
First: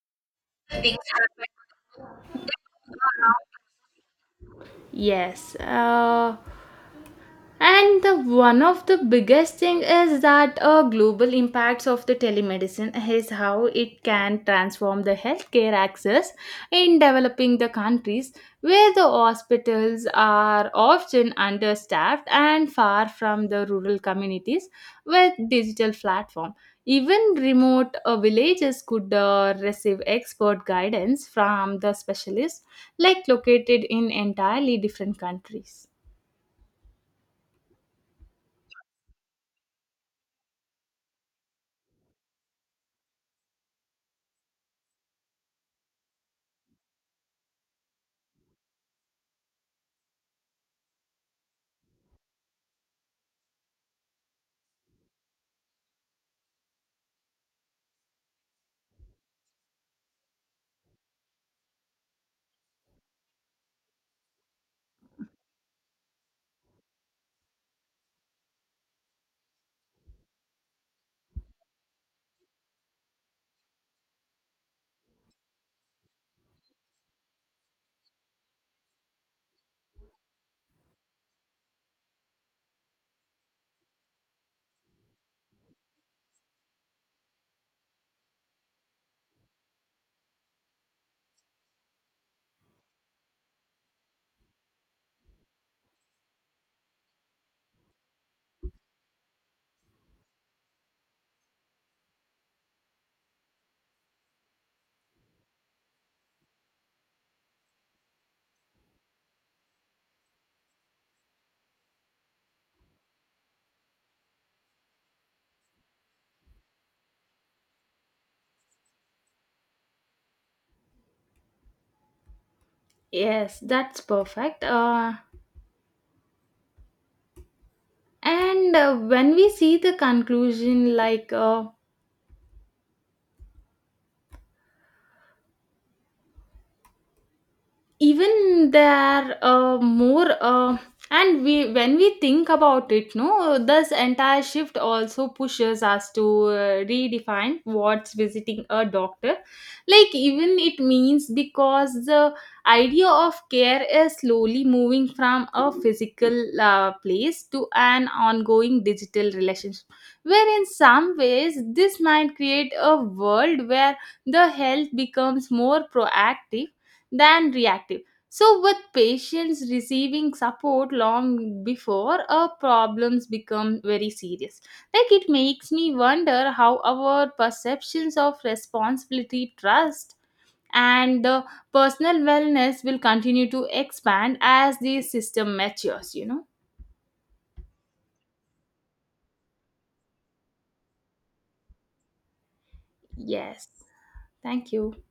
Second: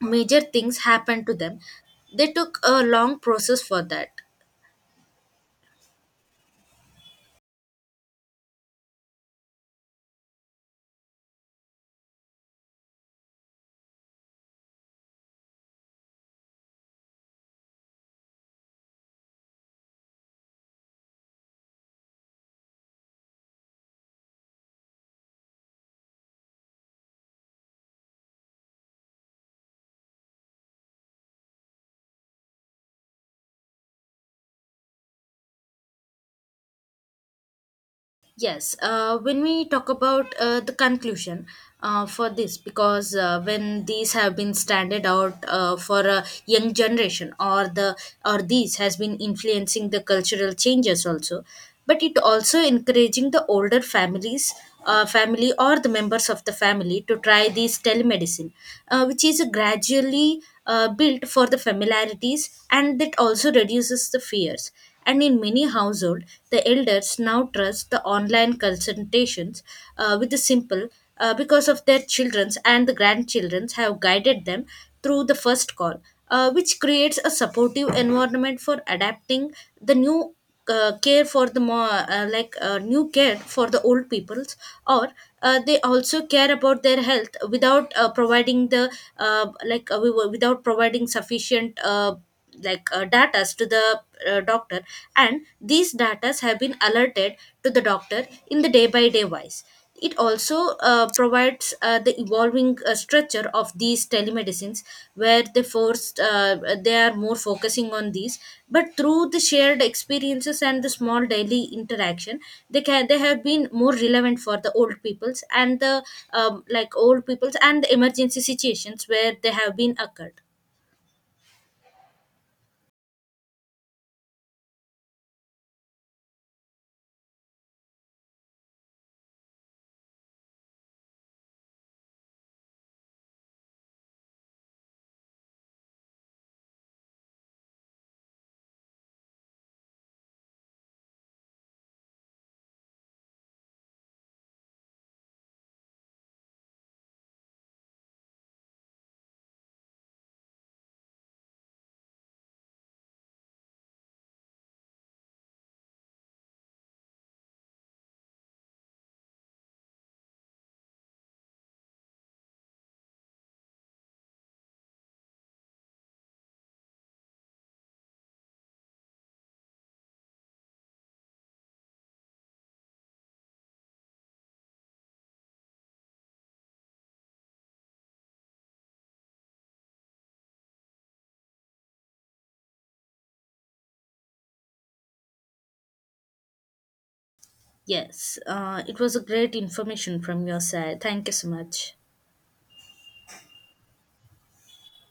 Speaker 2: major things happen to them. They took a long process for that.
Speaker 1: Yes. And the one of the biggest thing is that a global impacts of the telemedicine is how it can transform the healthcare access in developing the countries, where the hospitals are often understaffed and far from the rural communities with digital platform. Even remote villages could receive expert guidance from the specialists like located in entirely different countries.
Speaker 2: Yes, when we talk about the conclusion for this, because when these have been standard out for a young generation, or the or these has been influencing the cultural changes also, but it also encouraging the older families, family or the members of the family to try this telemedicine, which is gradually built for the familiarities, and that also reduces the fears. And in many households, the elders now trust the online consultations with the simple, because of their children's and the grandchildren's have guided them through the first call, which creates a supportive environment for adapting the new care for the more new care for the old peoples, or they also care about their health without providing the without providing sufficient data to the doctor. And these data have been alerted to the doctor in the day by day wise. It also provides the evolving structure of these telemedicines, where they forced they are more focusing on these, but through the shared experiences and the small daily interaction, they have been more relevant for the old peoples and the old peoples and the emergency situations where they have been occurred.
Speaker 1: Yes, that's perfect. And When we see the conclusion, like even there are more and we when we think about it no this entire shift also pushes us to redefine what's visiting a doctor like even it means, because the idea of care is slowly moving from a physical place to an ongoing digital relationship, where in some ways this might create a world where the health becomes more proactive than reactive. So, with patients receiving support long before a problems become very serious, like it makes me wonder how our perceptions of responsibility, trust, and the personal wellness will continue to expand as the system matures. You know.
Speaker 2: Yes, it was a great information from your side. Thank you so much.
Speaker 1: Yes. Thank you.